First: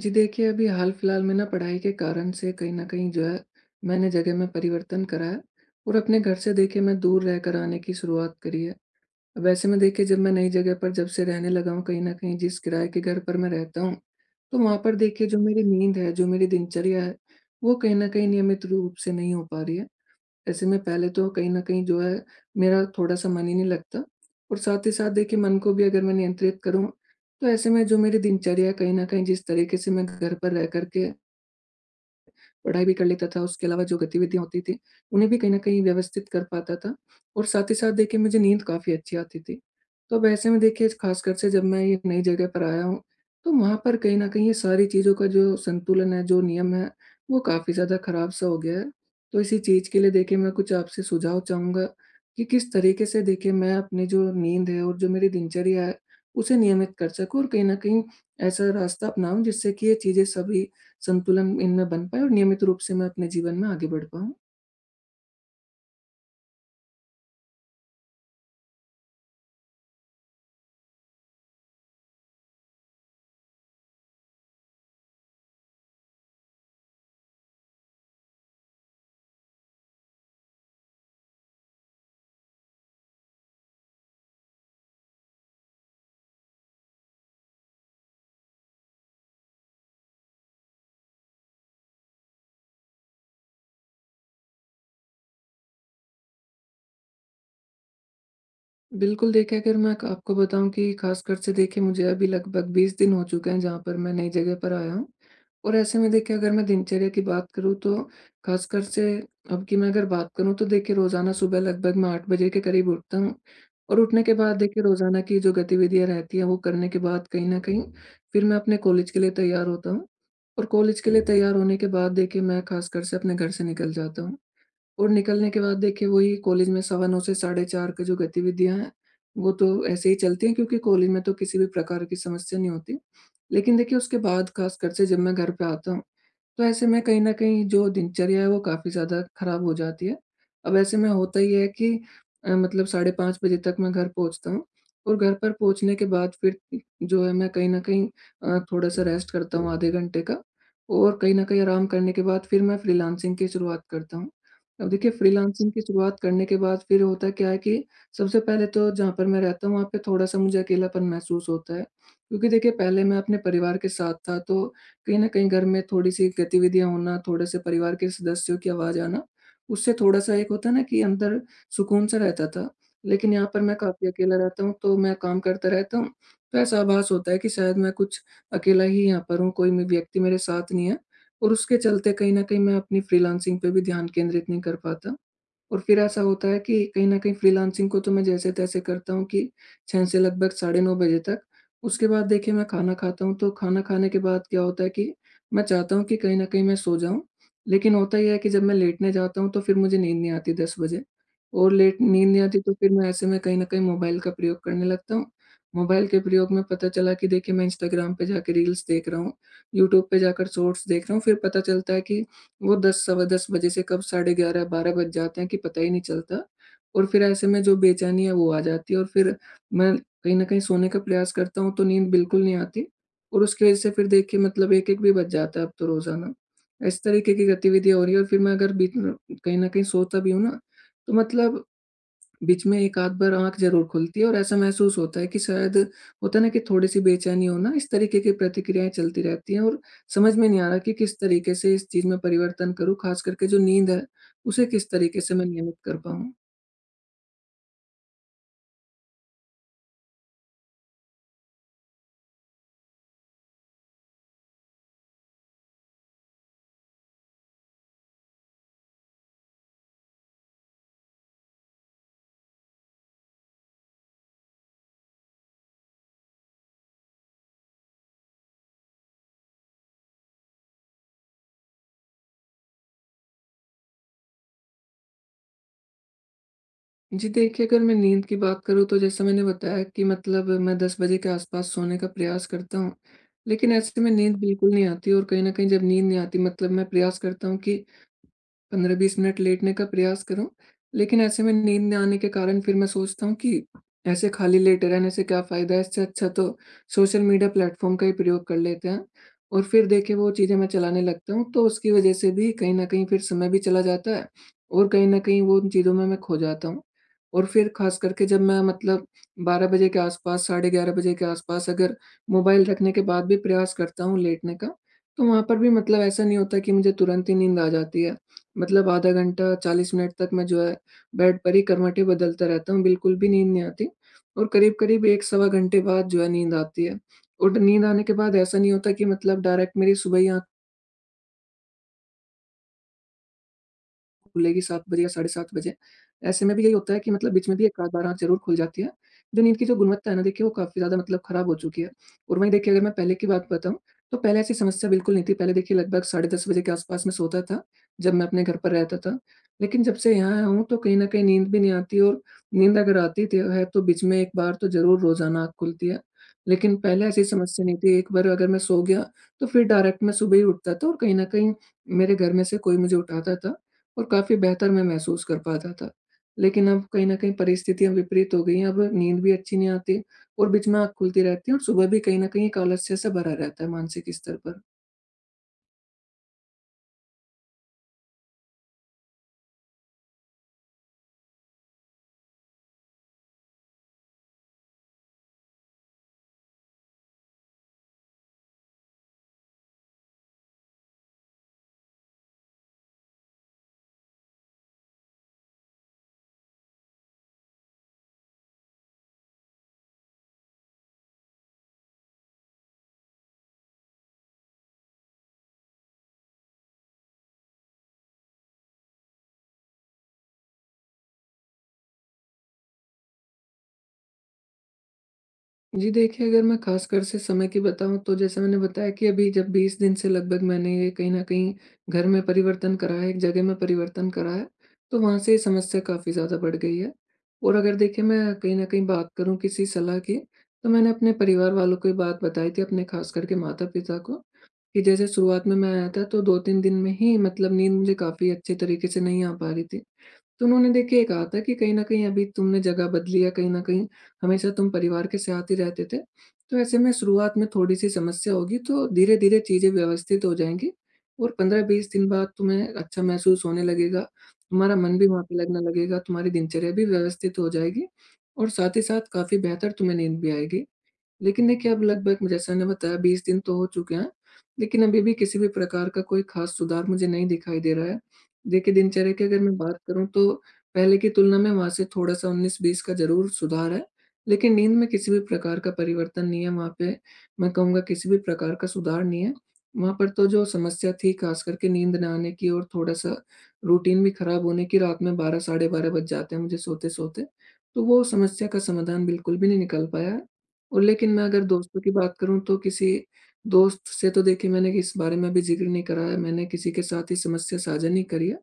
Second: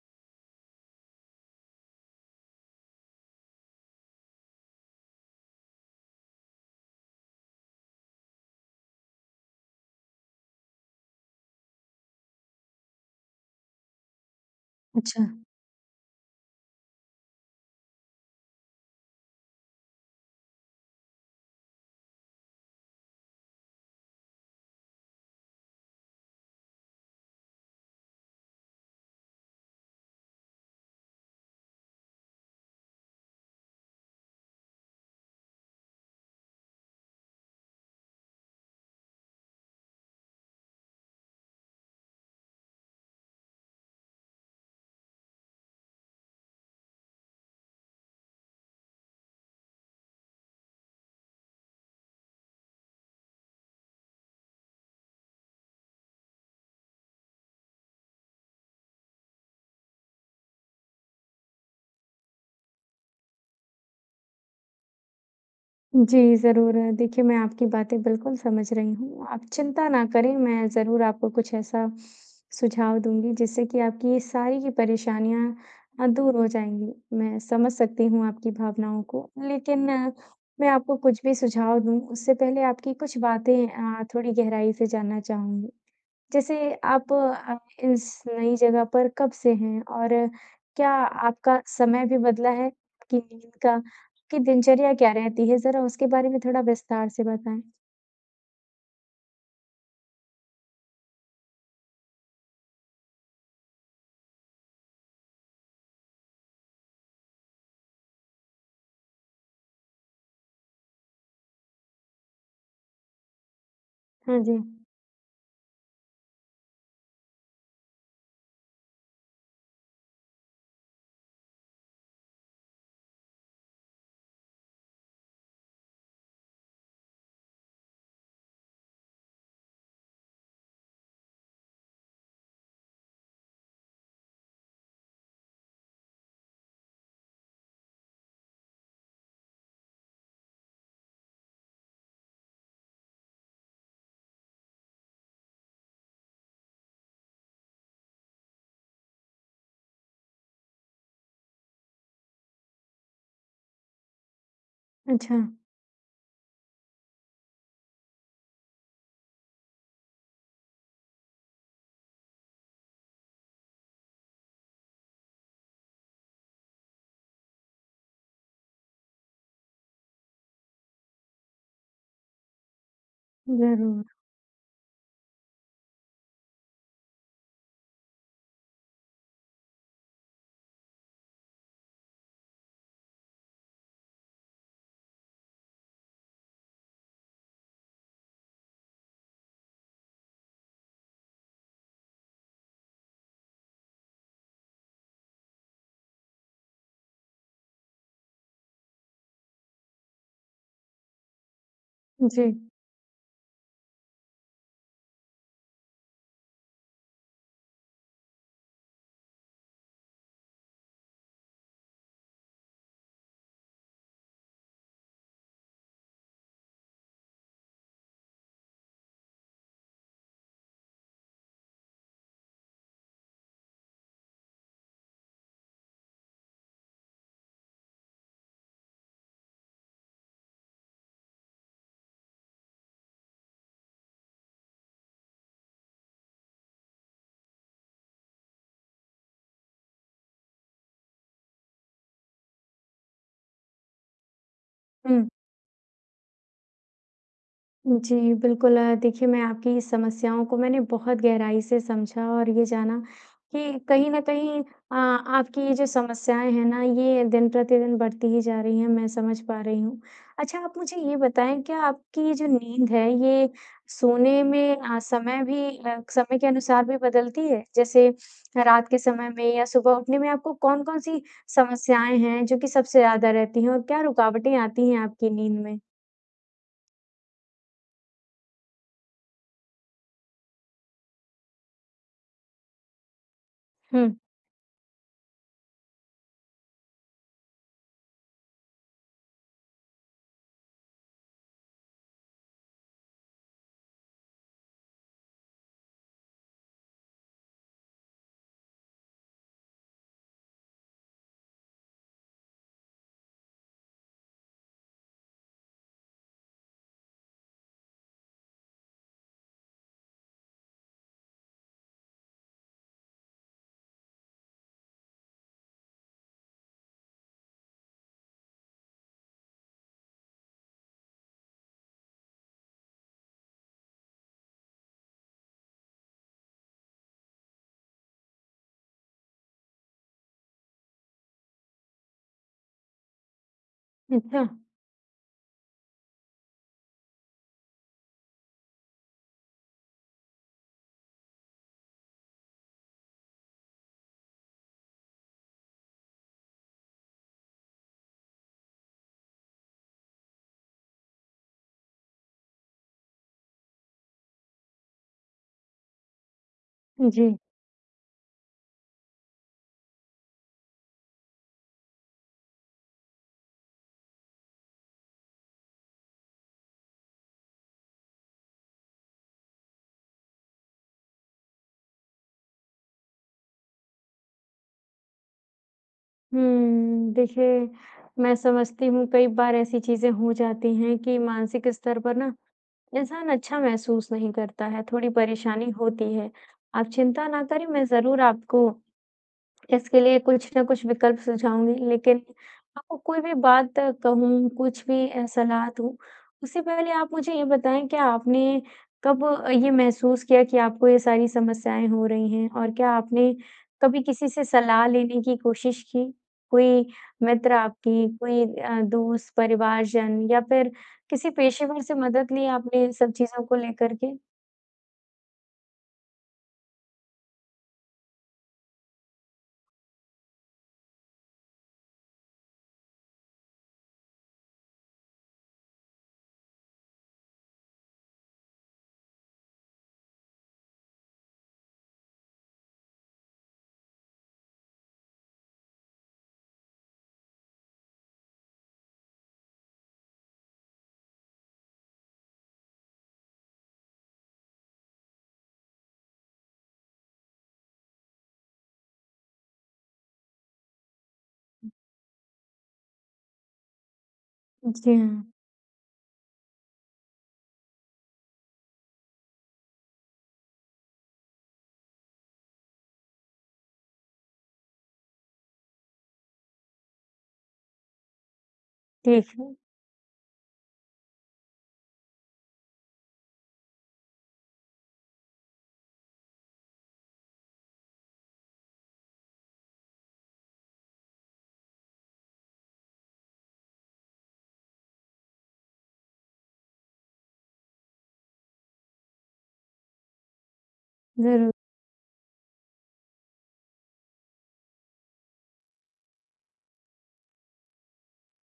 जी देखिए, अभी हाल-फिलहाल में ना पढ़ाई के कारण से कहीं न कहीं जो है, मैंने जगह में परिवर्तन करा है और अपने घर से देखिए मैं दूर रहकर आने की शुरुआत करी है। अब ऐसे में देखिए जब मैं नई जगह पर जब से रहने लगा हूँ, कहीं न कहीं जिस किराए के घर पर मैं रहता हूँ, तो वहाँ पर अच्छा। देखिए जो मेरी नींद है, जो मेरी दिनचर्या है, वो कहीं न कहीं नियमित रूप से नहीं हो पा रही है। ऐसे में पहले तो कहीं न कहीं जो है, मेरा थोड़ा-सा मन ही नहीं लगता और साथ ही साथ देखिए मन को भी अगर मैं नियंत्रित करूँ, तो ऐसे में जो मेरी दिनचर्या है कहीं न कहीं जिस तरीके से मैं घर पर रह कर के पढ़ाई भी कर लेता था, उसके अलावा जो गतिविधियाँ होती थी, उन्हें भी कहीं न कहीं व्यवस्थित कर पाता था और साथ ही साथ देखिए मुझे नींद काफ़ी अच्छी आती थी। तो अब ऐसे में देखिए ख़ासकर से जब मैं ये नई जगह पर आया हूँ, तो वहाँ पर कहीं न कहीं ये सारी चीज़ों का जो संतुलन है, जो नियम है, वो काफ़ी ज़्यादा ख़राब-सा हो गया है। तो इसी चीज़ के लिए देखिए मैं कुछ आपसे सुझाव चाहूँगा कि किस तरीके से देखिए मैं अपनी जो नींद है और जो मेरी दिनचर्या है, उसे नियमित कर सकूँ और कहीं न कहीं ऐसा रास्ता अपनाऊँ जिससे कि ये चीज़ें सभी संतुलन इनमें बन पाए और नियमित रूप से मैं अपने जीवन में आगे बढ़ पाऊँ। जी, ज़रूर। देखिए, मैं आपकी बातें बिल्कुल समझ रही हूँ। आप चिंता ना करें, मैं ज़रूर आपको कुछ ऐसा सुझाव दूँगी, जिससे कि आपकी ये सारी की परेशानियाँ दूर हो जाएँगी। मैं समझ सकती हूँ आपकी भावनाओं को, लेकिन मैं आपको कुछ भी सुझाव दूँ, उससे पहले आपकी कुछ बातें थोड़ी गहराई से जानना चाहूँगी। जैसे आप इस नई जगह पर कब से हैं? और क्या आपका समय भी बदला है? आपकी नींद का, आपकी दिनचर्या क्या रहती है? ज़रा उसके बारे में थोड़ा विस्तार से बताएँ। बिल्कुल देखिए, अगर मैं आपको बताऊँ कि ख़ासकर से देखिए, मुझे अभी लगभग 20 दिन हो चुके हैं जहाँ पर मैं नई जगह पर आया हूँ। और ऐसे में देखिए, अगर मैं दिनचर्या की बात करूँ, तो ख़ासकर से अब की मैं अगर बात करूँ, तो देखिए रोज़ाना सुबह लगभग मैं 8 बजे के करीब उठता हूँ। और उठने के हाँ बाद जी। देखिए रोज़ाना की जो गतिविधियाँ रहती हैं, वो करने के बाद कहीं न कहीं फिर मैं अपने कॉलेज के लिए तैयार होता हूँ। और कॉलेज के लिए तैयार होने के बाद देखिए मैं ख़ासकर से अपने घर से निकल जाता हूँ। और निकलने के बाद देखिए वही कॉलेज में सवा 9 से साढ़े 4 का जो गतिविधियाँ हैं, वो तो ऐसे ही चलती हैं, क्योंकि कॉलेज में तो किसी भी प्रकार की समस्या नहीं होती। लेकिन देखिए उसके बाद ख़ासकर से जब मैं घर पे आता हूँ, तो ऐसे में कहीं न कहीं जो दिनचर्या है, वो काफ़ी ज़्यादा खराब हो जाती है। अब ऐसे में होता ये है कि मतलब साढ़े 5 बजे तक मैं घर पहुँचता हूँ और घर पर पहुँचने के बाद फिर जो है मैं कहीं न कहीं थोड़ा-सा रेस्ट करता हूँ आधे घंटे का, और कहीं न कहीं आराम करने के बाद फिर मैं फ्रीलांसिंग की शुरुआत करता हूँ। अब देखिए अच्छा, फ्रीलांसिंग की शुरुआत करने के बाद फिर होता क्या है कि सबसे पहले तो जहाँ पर मैं रहता हूँ, वहाँ पे थोड़ा-सा मुझे अकेलापन महसूस होता है। क्योंकि देखिए पहले मैं अपने परिवार के साथ था, तो कहीं न कहीं घर में थोड़ी-सी गतिविधियाँ होना, थोड़े से परिवार के सदस्यों की आवाज़ आना, उससे थोड़ा-सा एक होता है ना कि अंदर सुकून सा रहता था। लेकिन यहाँ पर मैं ज़रूर। काफ़ी अकेला रहता हूँ, तो मैं काम करता रहता हूँ, तो ऐसा आभास होता है कि शायद मैं कुछ अकेला ही यहाँ पर हूँ, कोई व्यक्ति मेरे साथ नहीं है और उसके चलते कहीं न कहीं मैं अपनी फ्रीलांसिंग पे भी ध्यान केंद्रित नहीं कर पाता। और फिर ऐसा होता है कि कहीं न कहीं फ्रीलांसिंग को तो मैं जैसे-तैसे करता हूँ कि 6 से लगभग साढ़े 9 बजे तक। उसके बाद देखिए मैं खाना खाता हूँ, तो खाना खाने के बाद क्या होता है कि मैं चाहता हूँ कि कहीं न कहीं मैं सो जाऊँ, लेकिन होता ये है कि जब मैं लेटने जाता हूँ, तो फिर मुझे नींद नहीं आती 10 बजे, और लेट नींद नहीं जी। आती, तो फिर मैं ऐसे में कहीं न कहीं मोबाइल का प्रयोग करने लगता हूँ। मोबाइल के प्रयोग में पता चला कि देखिए मैं इंस्टाग्राम पे जाके रील्स देख रहा हूँ, यूट्यूब पे जाकर शॉर्ट्स देख रहा हूँ, फिर पता चलता है कि वो 10 सवा 10 बजे से कब साढ़े 11-12 बज जाते हैं कि पता ही नहीं चलता, और फिर ऐसे में जो बेचैनी है, वो आ जाती है और फिर मैं कहीं न कहीं सोने का प्रयास करता हूँ, तो नींद बिल्कुल नहीं आती और उसकी वज़ह से फिर देखिए मतलब 1-1 भी बज जाता है अब तो रोज़ाना। इस तरीके की गतिविधियाँ हो रही है और फिर मैं अगर बीच में कहीं न कहीं सोता भी हूँ ना, तो मतलब बीच में 1 आध बार आँख ज़रूर खुलती है और ऐसा महसूस होता है कि शायद होता है ना कि थोड़ी-सी बेचैनी होना, इस तरीके की प्रतिक्रियाएँ चलती रहती हैं और समझ में नहीं आ रहा कि किस तरीके से इस चीज़ में परिवर्तन करूँ, ख़ास करके जो नींद है, उसे किस तरीके हुँ। से मैं नियमित कर पाऊँ? जी, बिल्कुल देखिए मैं आपकी इस समस्याओं को मैंने बहुत गहराई से समझा और ये जाना कि कहीं न कहीं आपकी ये जो समस्याएँ हैं ना, ये दिन-प्रतिदिन बढ़ती ही जा रही हैं, मैं समझ पा रही हूँ। अच्छा आप मुझे ये बताएँ क्या आपकी ये जो नींद है ये सोने में समय भी समय के अनुसार भी बदलती है? जैसे रात के समय में या सुबह उठने में आपको कौन-कौन सी समस्याएँ हैं जो कि सबसे ज़्यादा रहती हैं और क्या रुकावटें आती हैं आपकी नींद में? जी, देखिए, अगर मैं नींद की बात करूँ, तो जैसा मैंने बताया कि मतलब मैं 10 बजे के आस-पास सोने का प्रयास करता हूँ, लेकिन ऐसे हुँ। में नींद बिल्कुल नहीं आती और कहीं न कहीं जब नींद नहीं आती, मतलब मैं प्रयास करता हूँ कि 15-20 मिनट लेटने का प्रयास करूँ, लेकिन ऐसे में नींद ना आने के कारण फिर मैं सोचता हूँ कि ऐसे खाली लेटे रहने से क्या फ़ायदा है? इससे अच्छा तो सोशल मीडिया प्लेटफ़ॉर्म का ही प्रयोग कर लेते हैं और फिर देखिए वो चीज़ें मैं चलाने लगता हूँ, तो उसकी वज़ह से भी कहीं न कहीं फिर समय भी चला जाता है और कहीं न कहीं वो उन चीज़ों में मैं खो जाता हूँ। और फिर ख़ास करके जब मैं मतलब 12 बजे के आस-पास, साढ़े 11 बजे के आस-पास अगर मोबाइल रखने के बाद भी प्रयास करता हूँ लेटने का, तो वहाँ पर भी मतलब ऐसा नहीं होता कि मुझे तुरंत ही नींद आ जाती है। मतलब आधा घंटा, 40 मिनट तक मैं जो है बेड पर ही करवटें बदलता रहता हूँ, बिल्कुल भी नींद नहीं आती और करीब-करीब 1 सवा घंटे बाद जो है नींद आती है और नींद आने के बाद ऐसा नहीं होता कि मतलब डायरेक्ट मेरी सुबह ही अच्छा, खुलेगी 7 बजे या साढ़े 7 बजे। ऐसे में भी यही होता है कि मतलब बीच में भी 1 आध बार आँख ज़रूर खुल जाती है। जो नींद की जो गुणवत्ता है ना देखिए, वो काफ़ी ज़्यादा मतलब खराब हो चुकी है। और वहीं देखिए, अगर मैं पहले की बात बताऊँ, तो पहले ऐसी समस्या बिल्कुल नहीं थी। पहले देखिए लगभग साढ़े 10 बजे के आस-पास मैं सोता था, जब मैं अपने घर पर रहता था। लेकिन जब से यहाँ आया हूँ, तो कहीं न कहीं नींद भी नहीं आती और नींद अगर आती तो है, तो बीच में 1 बार तो ज़रूर रोज़ाना आँख खुलती है। लेकिन पहले ऐसी जी। समस्या नहीं थी। एक बार अगर मैं सो गया, तो फिर डायरेक्ट मैं सुबह ही उठता था और कहीं न कहीं मेरे घर में से कोई मुझे उठाता था और काफ़ी बेहतर मैं महसूस कर पाता था। लेकिन अब कहीं न कहीं परिस्थितियाँ विपरीत हो गई हैं, अब नींद भी अच्छी नहीं आती और बीच में आँख खुलती रहती है और सुबह भी कहीं न कहीं एक आलस्य सा भरा रहता है मानसिक स्तर पर। हुँ, देखिए, मैं समझती हूँ कई बार ऐसी चीज़ें हो जाती हैं कि मानसिक स्तर पर ना इंसान अच्छा महसूस नहीं करता है, थोड़ी परेशानी होती है। आप चिंता ना करें, मैं ज़रूर आपको इसके लिए कुछ ना कुछ विकल्प सुझाऊँगी, लेकिन आपको कोई भी बात कहूँ, कुछ भी सलाह दूँ, उससे पहले आप मुझे ये बताएँ क्या आपने कब ये महसूस किया कि आपको ये सारी समस्याएँ हो रही हैं? और क्या आपने कभी किसी से सलाह लेने की कोशिश की? कोई मित्र आपकी, कोई दोस्त, परिवारजन या फिर किसी पेशेवर से मदद ली आपने इन सब चीज़ों को लेकर के? जी देखिए, अगर मैं ख़ासकर से समय की बताऊँ, तो जैसे मैंने बताया कि अभी जब 20 दिन से लगभग मैंने ये कहीं न कहीं घर में परिवर्तन करा है, एक जगह में परिवर्तन करा है, तो वहाँ से ये समस्या काफ़ी ज़्यादा बढ़ गई है। और अगर देखिए मैं कहीं न कहीं बात करूँ किसी सलाह की, तो मैंने अपने परिवार वालों को ये बात बताई थी, अपने ख़ास करके माता-पिता को कि जैसे शुरुआत में मैं आया था तो 2-3 दिन में ही मतलब नींद मुझे काफ़ी अच्छे तरीके से नहीं आ पा रही थी। तो उन्होंने देखिए ये कहा था कि कहीं न कहीं अभी तुमने जगह बदली है, कहीं न कहीं हमेशा तुम परिवार के साथ ही रहते थे। तो ऐसे में शुरुआत में थोड़ी-सी समस्या होगी, तो धीरे-धीरे चीज़ें व्यवस्थित हो जाएँगी और 15-20 दिन बाद तुम्हें अच्छा महसूस होने लगेगा। तुम्हारा जी मन भी वहाँ हाँ, पे लगने लगेगा, तुम्हारी दिनचर्या भी व्यवस्थित हो जाएगी और साथ ही साथ काफ़ी बेहतर तुम्हें नींद भी आएगी। लेकिन देखिए अब लगभग जैसा मैंने बताया 20 दिन तो हो चुके हैं, लेकिन अभी भी किसी भी प्रकार का कोई ख़ास सुधार मुझे नहीं दिखाई दे रहा है। देखिए दिनचर्या की ठीक अगर है, मैं बात करूँ, तो पहले की तुलना में वहाँ से थोड़ा-सा 19-20 का ज़रूर सुधार है, लेकिन नींद में किसी भी प्रकार का परिवर्तन नहीं है वहाँ पे, मैं कहूँगा किसी भी प्रकार का सुधार नहीं है। वहाँ पर तो जो समस्या थी ख़ास करके नींद ना आने की और थोड़ा-सा रूटीन भी ख़राब होने की, रात में 12 साढ़े 12 बज जाते हैं मुझे सोते-सोते, तो वो समस्या का समाधान बिल्कुल भी नहीं निकल पाया है। और लेकिन मैं अगर ज़रूर। दोस्तों की बात करूँ, तो किसी दोस्त से तो देखिए मैंने इस बारे में अभी ज़िक्र नहीं करा है, मैंने किसी के साथ ये समस्या साझा नहीं करी है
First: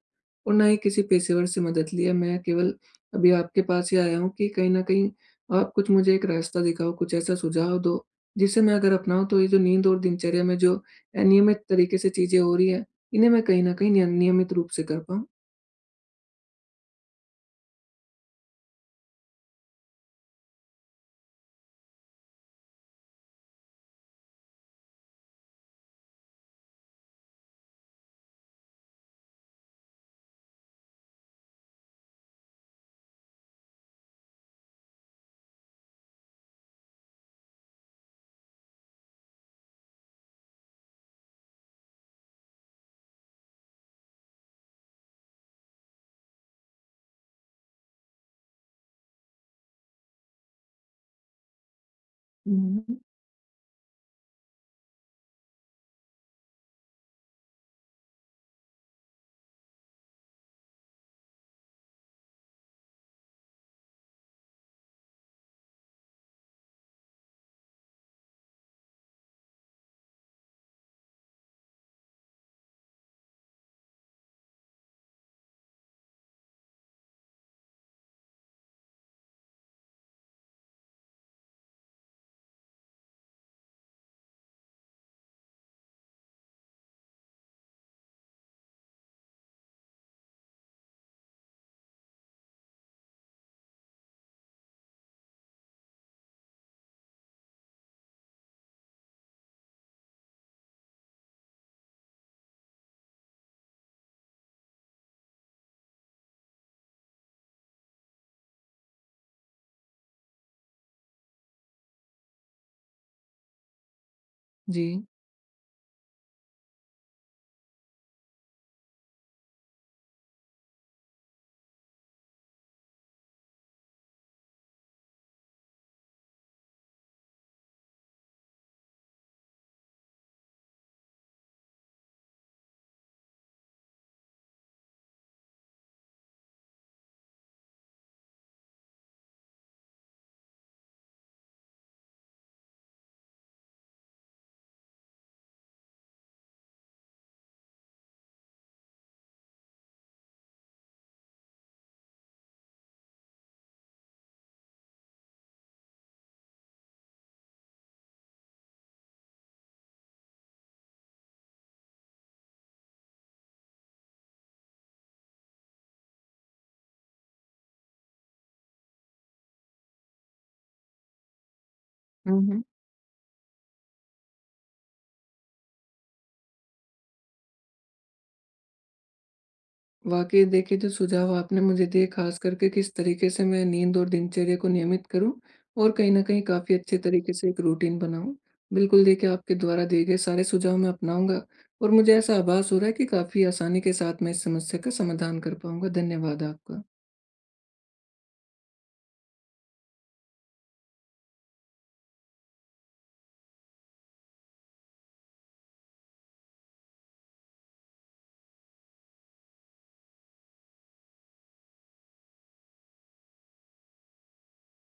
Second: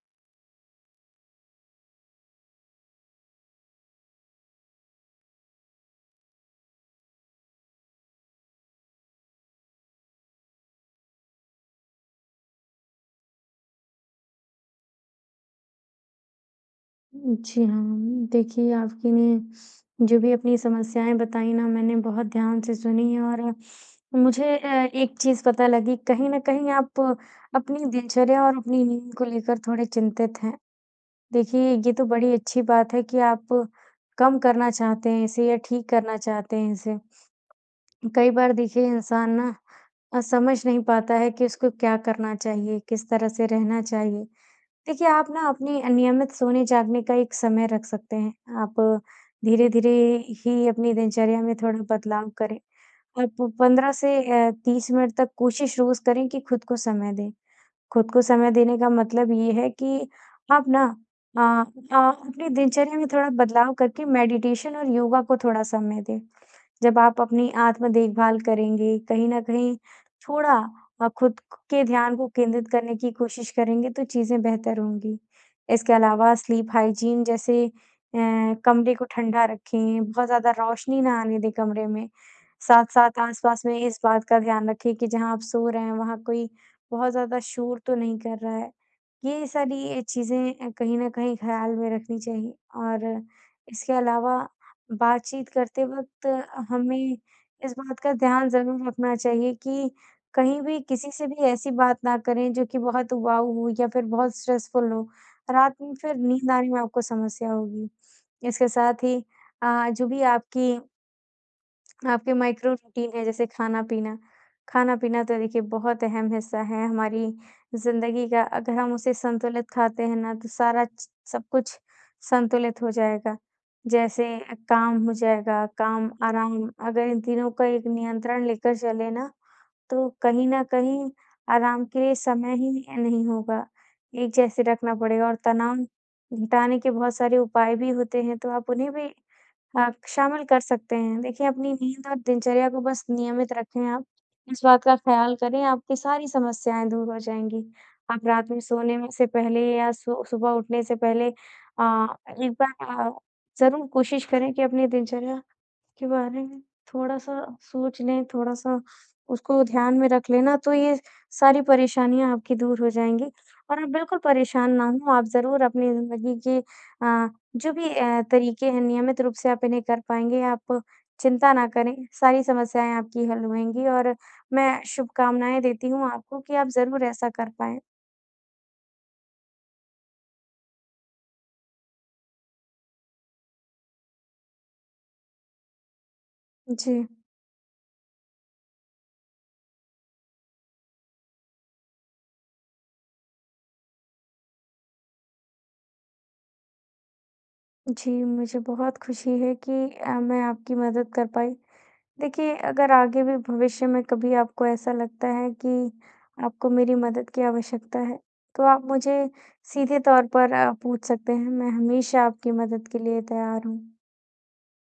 और ना ही किसी पेशेवर से मदद ली है। मैं केवल अभी आपके पास ही आया हूँ कि कहीं न कहीं आप कुछ मुझे एक रास्ता दिखाओ, कुछ ऐसा सुझाव दो जिसे मैं अगर अपनाऊँ, तो ये जो नींद और दिनचर्या में जो अनियमित तरीके से चीज़ें हो रही हैं, इन्हें मैं कहीं न कहीं नियमित रूप से कर पाऊँ। जी हाँ, देखिए आपकी ने जो भी अपनी समस्याएँ बताई ना मैंने बहुत ध्यान से सुनी है, और मुझे एक चीज़ पता लगी कहीं न कहीं आप अपनी दिनचर्या और अपनी नींद को लेकर थोड़े चिंतित हैं। देखिए ये तो बड़ी अच्छी बात है कि आप कम करना चाहते हैं इसे या ठीक करना चाहते हैं इसे। कई बार देखिए इंसान ना समझ नहीं पाता है कि उसको क्या करना चाहिए, किस तरह से रहना चाहिए। देखिए, आप ना अपने नियमित सोने-जागने का एक समय रख सकते हैं। आप धीरे-धीरे ही अपनी दिनचर्या में थोड़ा बदलाव करें। हुँ, हुँ। आप 15 से 30 मिनट तक कोशिश रोज़ करें कि खुद को समय दें। खुद को समय देने का मतलब ये है कि आप ना अपनी दिनचर्या में थोड़ा बदलाव करके मेडिटेशन और योगा को थोड़ा समय दें। जब आप अपनी आत्म देखभाल करेंगे, कहीं न कहीं थोड़ा खुद के ध्यान को केंद्रित करने की कोशिश करेंगे, तो चीज़ें बेहतर होंगी। इसके अलावा स्लीप हाइजीन जैसे कमरे को ठंडा रखें, बहुत ज़्यादा रोशनी ना आने दें कमरे में। साथ-साथ आस-पास में इस बात का ध्यान रखें कि जहाँ आप सो रहे हैं, वहाँ कोई बहुत ज़्यादा शोर तो नहीं कर रहा है। ये सारी चीज़ें कहीं न कहीं ख़्याल में रखनी चाहिए और इसके अलावा बातचीत करते वक़्त हमें इस बात का ध्यान ज़रूर रखना चाहिए कि कहीं भी किसी से भी ऐसी बात ना करें जो कि बहुत उबाऊ हो या फिर बहुत स्ट्रेसफुल हो। रात में फिर नींद आने में आपको समस्या होगी। इसके साथ ही जो भी आपकी आपके माइक्रो रूटीन है जैसे खाना-पीना। जी। खाना-पीना तो देखिए बहुत अहम हिस्सा है हमारी ज़िंदगी का। अगर हम उसे संतुलित खाते हैं ना तो सारा च सब कुछ संतुलित हो जाएगा। जैसे काम हो जाएगा, काम, आराम अगर इन तीनों का एक नियंत्रण लेकर चले ना तो कहीं न कहीं आराम के लिए समय ही नहीं होगा। एक जैसे रखना पड़ेगा और तनाव घटाने के बहुत सारे उपाय भी होते हैं तो आप उन्हें भी हाँ, शामिल कर सकते हैं। देखिए, अपनी नींद और दिनचर्या को बस नियमित रखें आप। इस बात का ख़्याल करें, आपकी सारी समस्याएँ दूर हो जाएँगी। आप रात में सोने में से पहले या सु सुबह उठने से पहले अ, एक बार ज़रूर कोशिश करें कि अपनी दिनचर्या के बारे में थोड़ा-सा सोच लें, थोड़ा-सा उसको ध्यान में रख लें ना, तो ये सारी परेशानियाँ आपकी दूर हो जाएँगी और आप बिल्कुल परेशान ना हों। आप ज़रूर अपनी ज़िंदगी के अ, जो भी तरीके हैं, नियमित रूप से आप इन्हें कर पाएँगे। आप चिंता ना करें, हुँ, सारी हुँ। समस्याएँ आपकी हल होएँगी और मैं शुभकामनाएँ देती हूँ आपको कि आप ज़रूर ऐसा कर पाएँ। वाक़ई देखिए, जो सुझाव आपने मुझे दिए ख़ास करके किस तरीके से मैं नींद और दिनचर्या को नियमित करूँ और कहीं न कहीं काफ़ी अच्छे जी, तरीके से एक रूटीन बनाऊँ। बिल्कुल देखिए, आपके द्वारा दिए गए सारे सुझाव मैं अपनाऊँगा और मुझे ऐसा आभास हो रहा है कि काफ़ी आसानी के साथ मैं इस समस्या का समाधान कर पाऊँगा। धन्यवाद आपका। जी, मुझे बहुत खुशी है कि मैं आपकी मदद कर पाई। देखिए, अगर आगे भी भविष्य में कभी आपको ऐसा लगता है कि आपको मेरी मदद की आवश्यकता है, तो आप मुझे सीधे तौर पर पूछ सकते हैं। मैं हमेशा आपकी मदद के लिए तैयार हूँ।